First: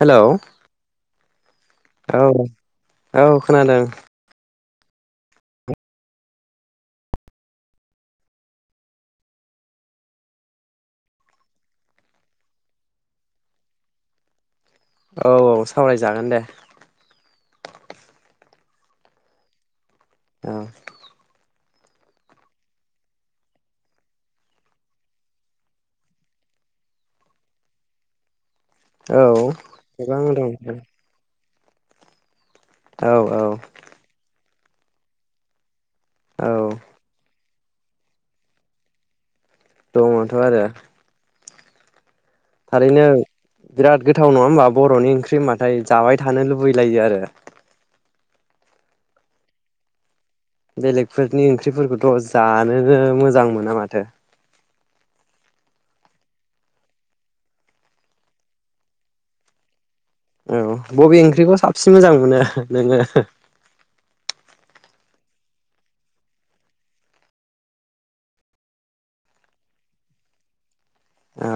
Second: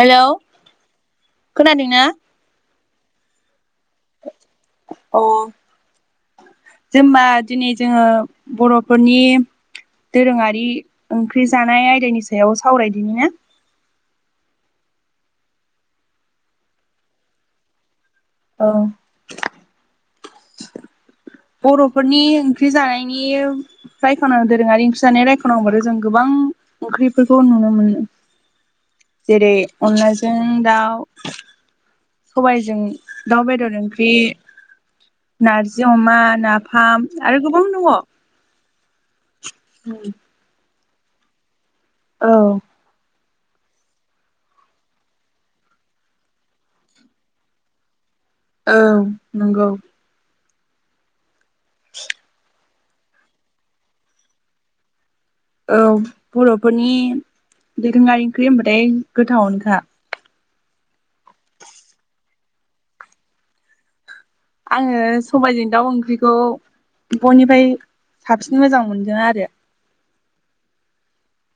Hello खोनादोंं ना औ औ खोनादों औ जोमबा दिनै जोङो बर'फोरनि दोरोङारि ओंख्रि जानाय आयदानि सायाव सावरायदिनि ना औ औ सावरायजागोन दे औ औ बर'फोरनि ओंख्रि जानायनि रायख'ना दोरोङारि ओंख्रि जानाय रायख'नांगौबाथ' जों गोबां ओंख्रिफोरखौ नुनो मोनो औ जेरै गोबां अनलाजों दं दाउ सबाइजों औ औ दाउ बेदर ओंख्रि नारजि जि अमा नाफाम आरो गोबां दङ दङथ' आरो औ थारैनो बिराद गोथाव नङा होमबा बर'नि ओंख्रि होनबाथाय जाबाय थानो लुबैलायो आरो औ नंगौ बेलेकफोर नि ओंख्रिफोरखौथ' जानो ओ मोजां मोना माथो औ बर'फोरनि दोरोङारि ओंख्रि होनबाथाय गोथावनोखा औ बबे ओंख्रिखौ साबसिन मोजां मोनो ओहो नोङो आङो सबायजों दाउ ओंख्रिखौ बयनिफाय साबसिन मोजां मोनदों आरो ओ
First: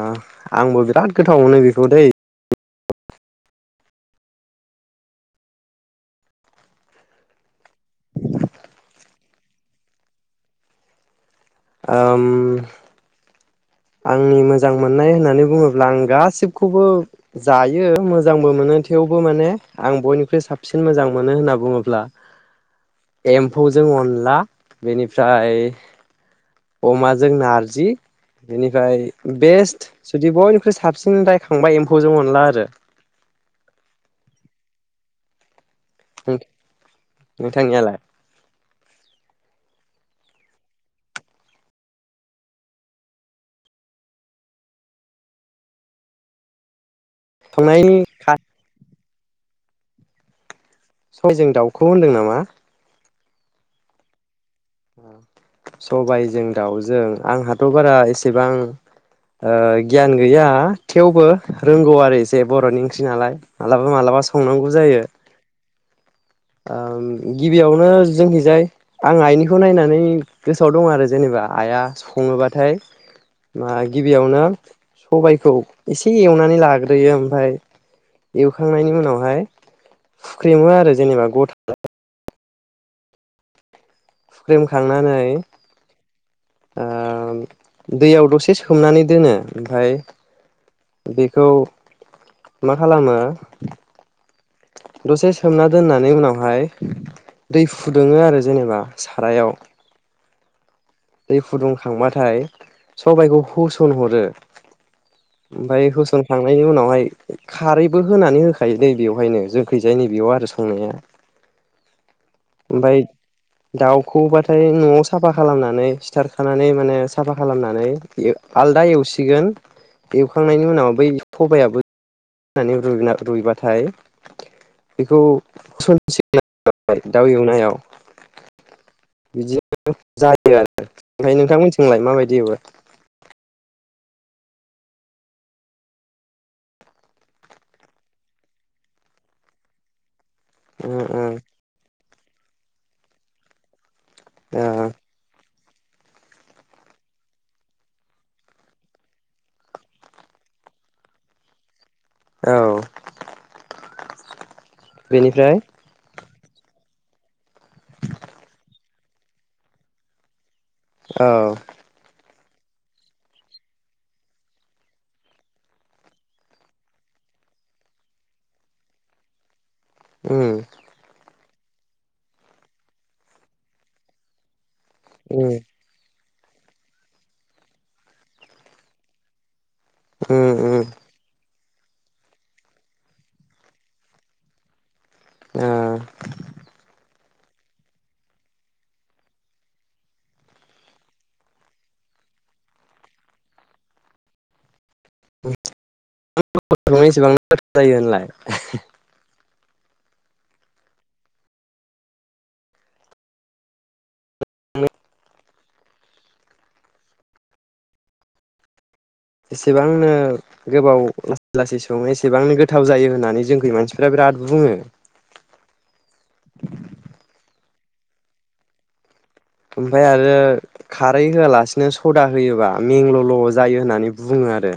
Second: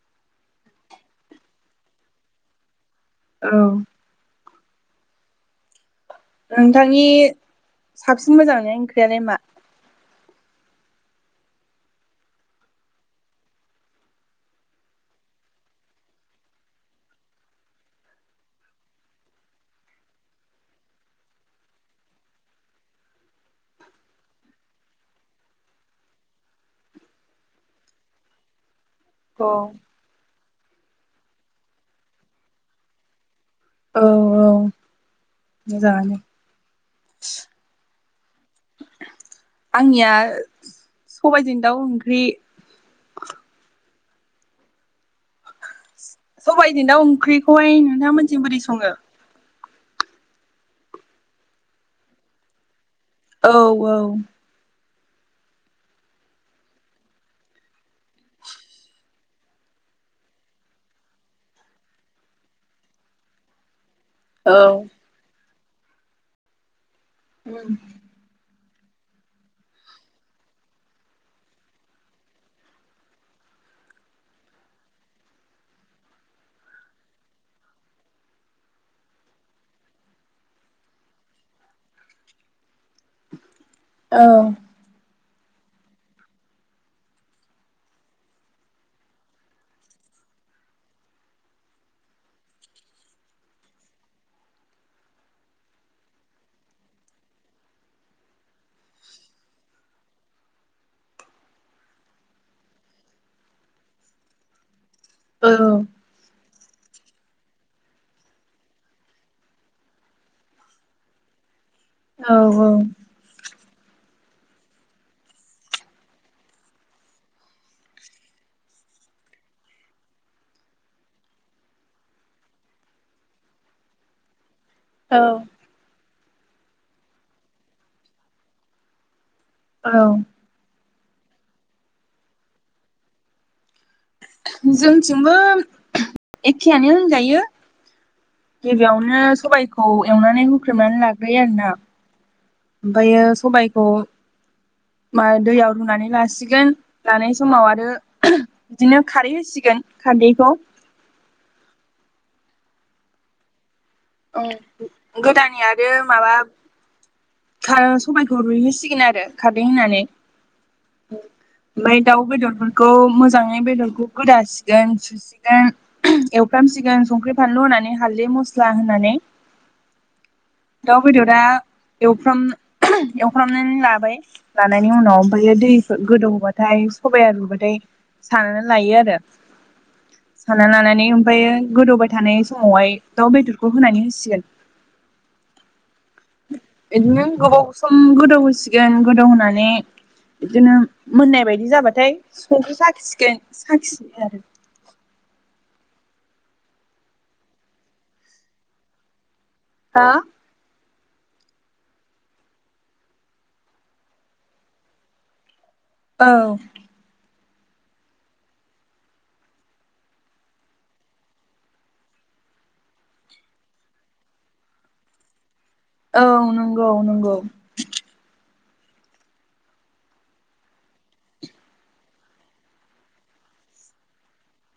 आंबो बिराद गोथाव मोनो बिखौ दै औ नोंथांनि साबसिन मोजां मोननाय ओंख्रियालाय मा ओम आंनि मोजां मोननाय होननानै बुङोब्ला आं गासिबखौबो जायो मोजांबो मोनो थेवबो माने आं बयनिख्रुइ साबसिन मोजां मोनो होनना बुङोब्ला एम्फौजों अनला बेनिफ्राय अमाजों नारजि बिनि फ्राय अ बेस्ट औ जुदि बय साबसिन रायखांबा एम्फौजों अनला आरो औ औ मोजाङानो नोंथां-नोंथांनियालाय आंनिया सबायजों दाउ ओंख्रि सबायजों दाउ ओं ओंख्रिखौहाय संनायनि नोंथांमोनथिं बोरै सङो सबायजों दाउखौ होनदों नामा औ औ सबायजों दाउजों आंहाथ' बारा एसेबां ओ गियान गैया थेवबो रोंगौ आरो एसे बर'नि ओंख्रि नालाय मालाबा मालाबा औ संनांगौ जायो आ ओम गिबियावनो जोंनिजाय आं आइनिखौ नायनानै गोसोआव दं आरो जेनेबा आइआ सङोबाथाय मा गिबियावनो सबाइखौ एसे एवनानै लाग्रोयो ओमफ्राय एवखांनायनि उनावहाय फुख्रेमो आरो जेनेबा गथा फुख्रिमखांनानै ओ दैयाव दसे सोमनानै दोनो ओमफफ्राय बेखौ मा खालामो। दसे सोमना दोननानै उनावहाय दै फुदुङो आरो जेनेबा सारायाव दै फुदुंखांबाथाय सबाइखौ होसनहरो बाय होसन खां खांनायनि उनावहाय खारैबो होनानै होखायो दै बेवहायनो जोंखैजाय नै बेयाव आरो संनाया औ औ ओमफ्राय दाउखौबाथाय न'आव साफा खालामनानै सिथारखानानै माने साफा खालामनानै आलदा एवसिगोन एवखांनायनि उनाव बै सबायाबो रुइबाथाय बेखौ दाउ एवनायाव बिदिनो जायो आरो। ओमफाय नोंथांमोनथिंलाय माबायदि हो जोंथिंबो एखेयानो होनजायो। गिबियावनो सबायखौ एवनानै ओ होख्रेमनानै ओ लाग्रोयो आरोना। ओमफ्रायो सबायखौ ओ माय दैयाव रुनानै लासिगोन लानाय समाव आरो बिदिनो खारै होसिगोन खारदैखौ औ औ बेनिफ्राय गोदान आरो माबा खार सबायखौ रुइहोसिगोन आरो खारदै होनानै औ ओमफ्राय दाउ बेदर बेफोरखौ मोजाङै बेदरखौ गोदासिगोन सुसिगोन एवफ्रामसिगोन संख्रि फानलु होनानै हाल्दै मस्ला होनानै उम दाउ बेदरा एवफ्राम एवफ्रामनानै लाबाय लानायनि उनाव ओमफ्रायो उम दै गोदौ नबाथाय सबाया रुबाथाय सानानै लायो आरो। उम साना लानानै ओमफ्रायो गोदौबाय थानाय समावहाय दाउ बेदरखौ होनानै होसिगोन ओ बिदिनो गोबाव सम गोदौ होसिगोन गोदौ होनोनानै बिदिनो मोननाय बायदि जाबाथाय समखौ साखिसिगोन साखिसि आरो। एसेबां जायो होनलाय हा [unintelligible] औ एसेबांनो गोबाव लासै लासै सङो एसेबांनो गोथाव जायो होननानै जोंखौ मानसिफोरा बिराद बुङो। औ नंगौ नंगौ। ओमफ्राय आरो खारै होआलासिनो सदा होयोबा मेंगल'ल' जायो होननानै बुङो आरो।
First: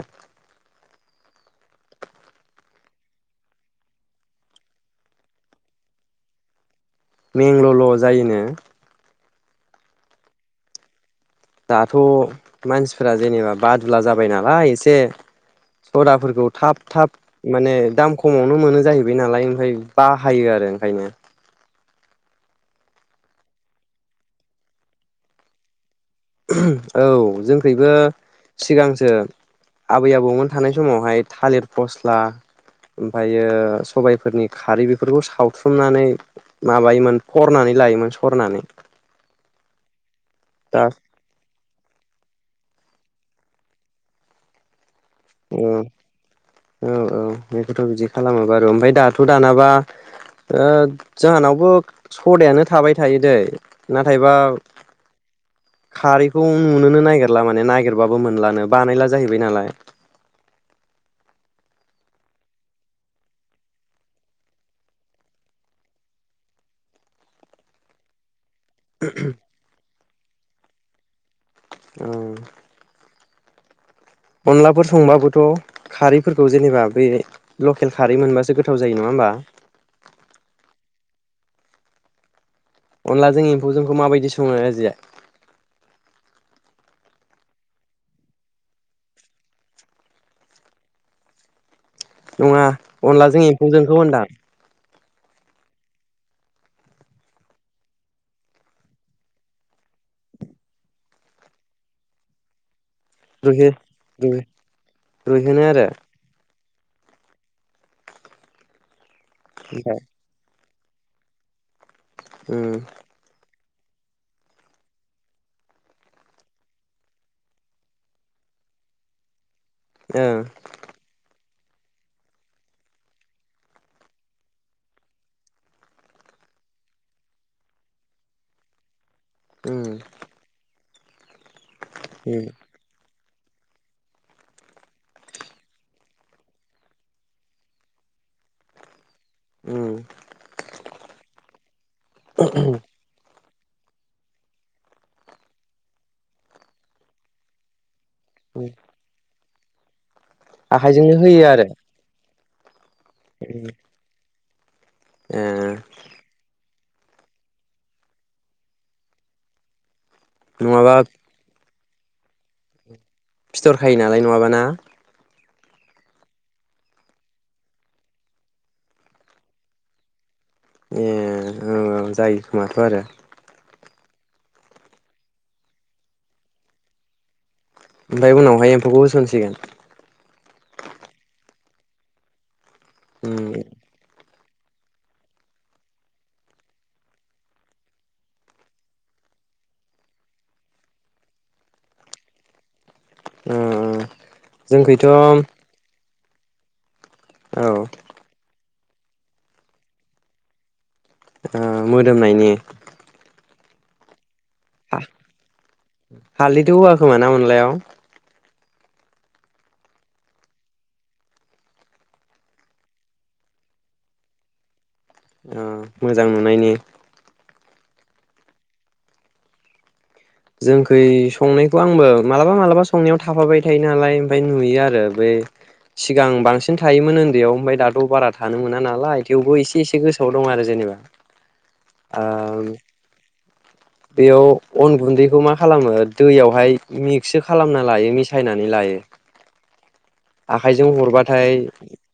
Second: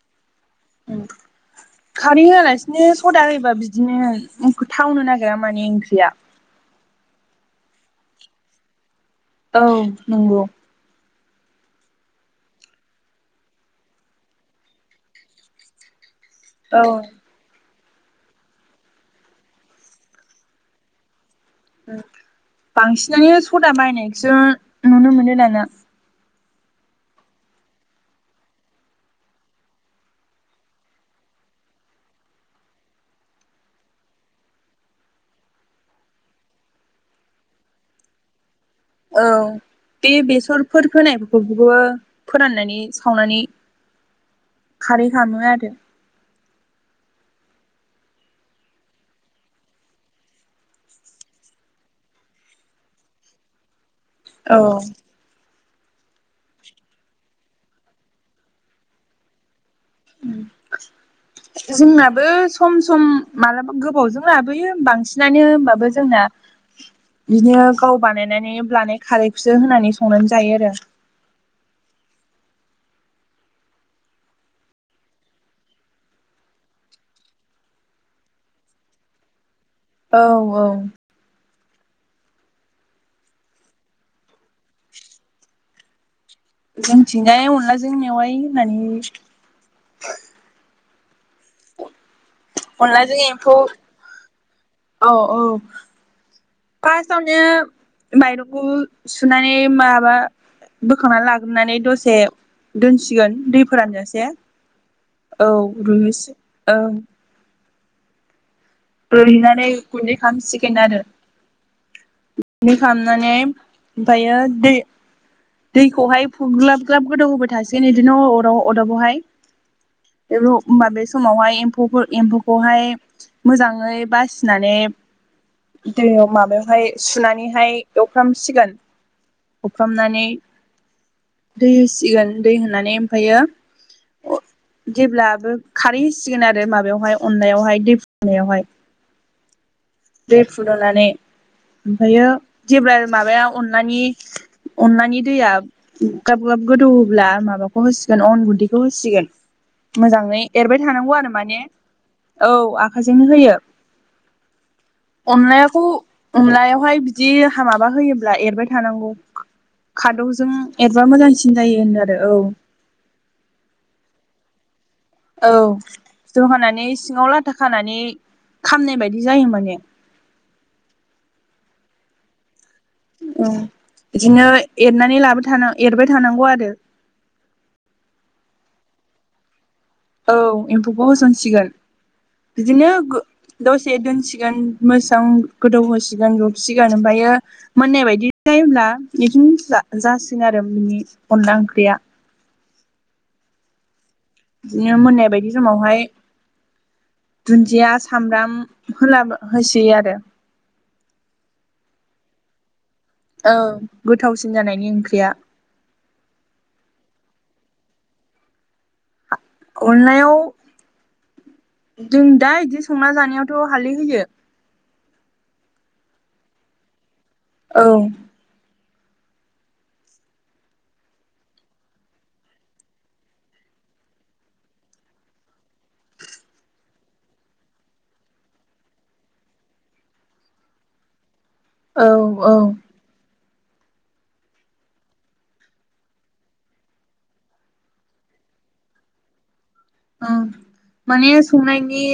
खारै होआलासिनो सदा होयोबा बिदिनो थावनो नागिरा माने ओंख्रिया मेंंगल'ल' जायोनो। औ नंगौ। दाथ' मानसिफोरा जेनेबा बादुला जाबाय नालाय एसे सदाफोरखौ खौ थाब औ थाब माने दाम खमावनो मोनो जाहैबाय नालाय ओमफ्राय बाहायो आरो ओंखायनो बांसिनानो सदा बायनायसो नुनो मोनो दाना। औ जोंखिबो सिगांसो आबै आबौमोन थानाय समावहाय थालिर फस्ला ओमफ्रायो सबायफोरनि खारै बेफोरखौ सावथुमनानै माबायोमोन फरनानै लायोमोन सरनानै औ बे दा बेसरफोर फोननाय फोराननानै सावनानै खारै खालामो औ आरो औ औ बेखौथ' बिदि खालामो बार ओमफ्राय दाथ' दानाबा ओ जाहानावबो सदायानो थाबाय थायो दैे नाथायबा औ खारैखौ नुनोनो नागिरला माने नागिरबाबो मोनलानो बानायला जाहैबाय नालाय। जोंनाबो सम सम मालाबा गोबावजों लाबोयो बांसिनानो होमबाबो जोंना बिदिनो गाव बानायनानै लानाय खारैसो होननानै संनानै जायो आरो। औ अनलाफोर संबाबोथ' खारैफोरखौ जेनेबा बे लकेल खारै मोनबासो गोथाव जायो नङा होमबा? औ औ अनलाजों एम्फौ जोंखौ माबायदि सङो आजिया जोंथिंजाय अनलाजों मेवाय होननानै नङा अनलाजों एम्फौजोंखौ होनदां औ औ फार्स्टआवनो माइरंखौ सुनानै माबा बोखांनानै लाग्रोनानै दसे दोनसिगोन रुइहो दैफोरानोसे रुइ औ रुइहोनो आरो रुहनोसै औ रुयहोना ओमफ्राय गुन्दै खालामसिगोन। खएनआदओ। उम गुन्दै खालामनानै ओमफ्रायो दै दैखौहाय फु ग्लाब ग्लाब गोदौ होबाय थासिगोन बिदिनो अर अरदाबावहाय ओं होनबा बे समावहाय एम्फौ एम्फौखौहाय मोजाङै बासिनानै दैयाव माबायावहाय सुनानैहाय एवफ्रामसिगोन। उम हुफ्रामनानै दै होसिगोन उम दै होनानै ओमफायो जेब्लाबो खारैसिगोन आरो माबायावहाय अननायावहाय दै होनावहाय उम बे फुदुंनानै ओमफ्रायो जेब्ला माबायाव अनलानि अनलानि दैया गाब गाब गोदौब्ला माबाखौ हो सिगोन अन उम गुन्दैखौ हो होसिगोन। मोजां एरबाय थानांगौ आखाइजोंनो आरो होयो माने। औ हाजोंनो होयो। उम ए अनलायाखौ अनलाया बेवहाय बिदि माबा होयोब्ला एरबाय थानांगौ। खादौजों नङाबा एरबा मोजांसिन जायो होनो। आरो औ फिथरखायो नालाय नङाबाना। औ ज होनानै सिङाव लाथा खानानै खामनाय बायदि जायो। माने ए जायो। माथो आरो औ बिदिनो एरनानै लाबाय था एरबाय थानांगौ आरो। ओमफ्राय उनावहाय एम्फौखौ होसनसिगोन। औ एम्फौखौ होसनसिगोन। बिदिनो उम दसे दोनसि गोन मोसां गोदौ होसिगोन रुसिगोन ओमफ्रायो मोननाय बायदि जायोब्ला बिदिनो जासिग आरो बिनि अनला ओंख्रिया ओ ओ बिदिनो मोननाय बायदि समावहाय ओ दुन्दिया सामब्राम होला होस आरो ओ मोदोमनायनि औ गो हालदैथ' होवा खोमा अनलायाव अनलयाव जों दा बिदि संना जानायावथ' हालदै होयो। ओ मोजां नुनायनि औ जोंखै संनायखौ आंबो मालाबा मालाबा संनायाव थाफाबाय थायो नालाय ओमफ्राय नुयो आरो बे सिगां बांसिन थायोमोन उन्दैयाव ओमफफ्राय दाथ' बारा थानो मोना नालाय थेवबो एसे एसे गोसोआव दं आरो जेनेबा औ औ ओ बेयाव अन गुन्दैखौ मा खालामो दैयावहाय मिक्स खालामना लायो मिसायनानै लायो। औ आखाइजों माने हरबाथाय संनायनि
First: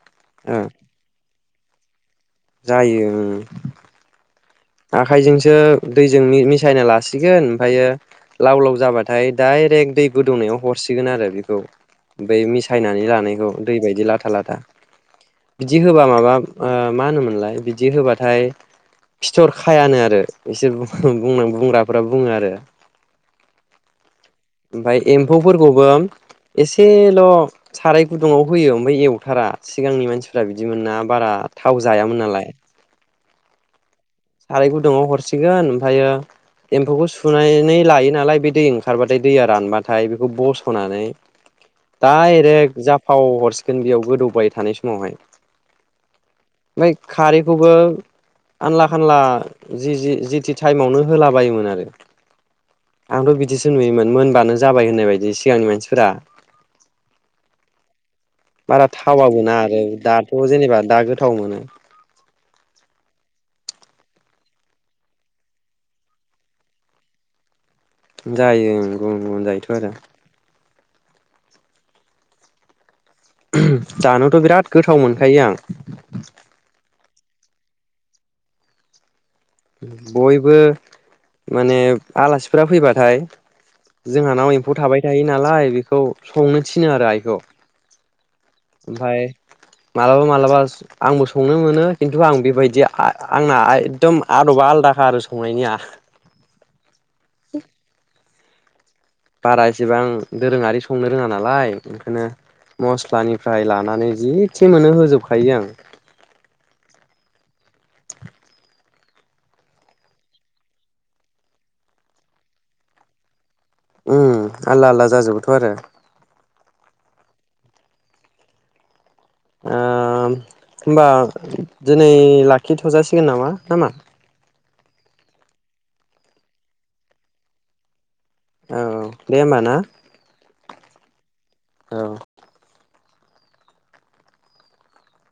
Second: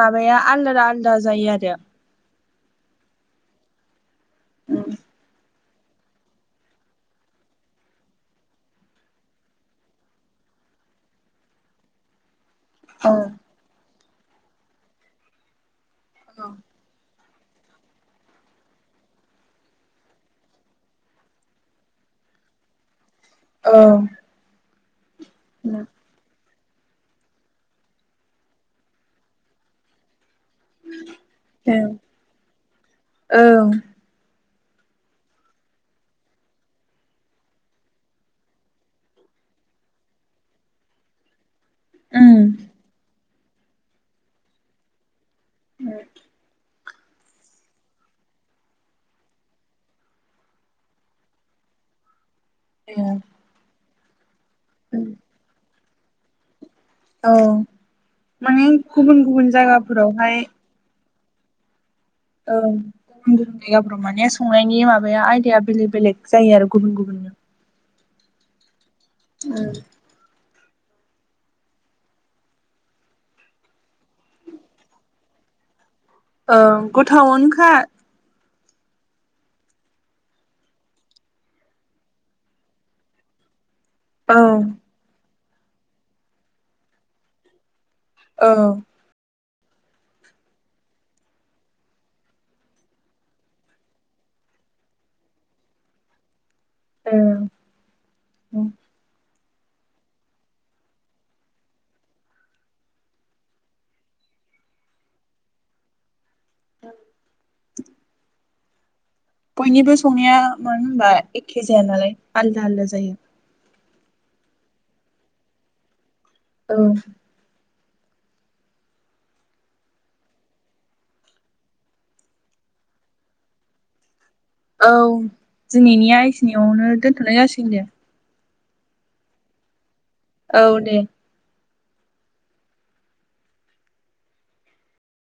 माबाया ओ आलदा आलदा जायो आरो। [unintelligible] जायो। आखाइजोंसो दैजों मि-मिसायना लासिगोन ओमफ्रायो लाव लाव जाबाथाय डायरेक्ट दै गोदौनायाव हरसिगोन आरो बेखौ सायनानै औ लानायखौ दै बायदि लाथों। लाथा लाथा जि होब्ला माबा ओ मा होनोमोनलाय बिदि होबाथाय फिथर खायानो आरो इसोर बुं बुंग्राफोरा बुङो आरो। औ बाय औ एम्फौफोरखौबो एसेल' साराय गुदुाव होयो ओमफ्राय एवथारा सिगांनि मानसि फ्रा बिदिमोनना बारा थाव ओं जायामोन नालाय औ साराय गुदुङाव हरसिगोन ओमफ्रायो एम्फौखौ सुनानै लायो नालाय बे दै ओंखारबाथाय दैया रानबाथाय बेखौ बस'नानै उम दाइरेक जाफाव हरस गोन बियाव गोदौबाय थानाय समावहाय आरो ओमफ्राय खारैखौबो आनला फानला जि जिथि टाइमावनो होलाबायायोमोन आरो आंथ' बिदिस न मोनबानो जाबाय होननाय बायदि सिगांनि मानसि ब्रा औ माने बारा गुबुन थावा गुबुन गोना आरो दाथ' जायगाफोरावहाय जेनेबा दागोर गोथाव मोनो ओं गुबुन गुबुन जायगाफोराव माने संनायनि माबाया आयदाया बेलेग बेलेग जायो आरो गुबुन गुबुननो जायो गुबुन गुबुन जायोथ' आरो दानोथ' बिराद गोथाव मोनखायो आं ओं गोथावन हा बयबो माने आलासिफोरा फैबाथाय जोंहा औ नाव एम्फौ थाबाय थायो नालाय बेखौ संनो थिनो आरो आइखौ औ ओमफाय मालाबा मालाबा आंबो संनो मोनो खिन्थु आं बेबायदि आंना एकदम आदबा आलादाखा आरो संनायनिया औ उम बारा एसेबां दोरोङारि संनो रोङा नालाय ओंखायनो मस्लानिफ्राय लानानै जिसे मोनो होजोबखायो आं [unintelligible] बयनिबो संनाया मानो होनबा एखे जाया नालाय आलदा आलदा जायो उम आलदा आलदा जाजोबोथ' आरो औ ओ होनबा दिनै लाखिथ'जासिगोन नामा नामा औ दिनैनिया इखिनियावनो दोनथ'नाय जासिगोन दे औ दे होमबा ना औ दे औ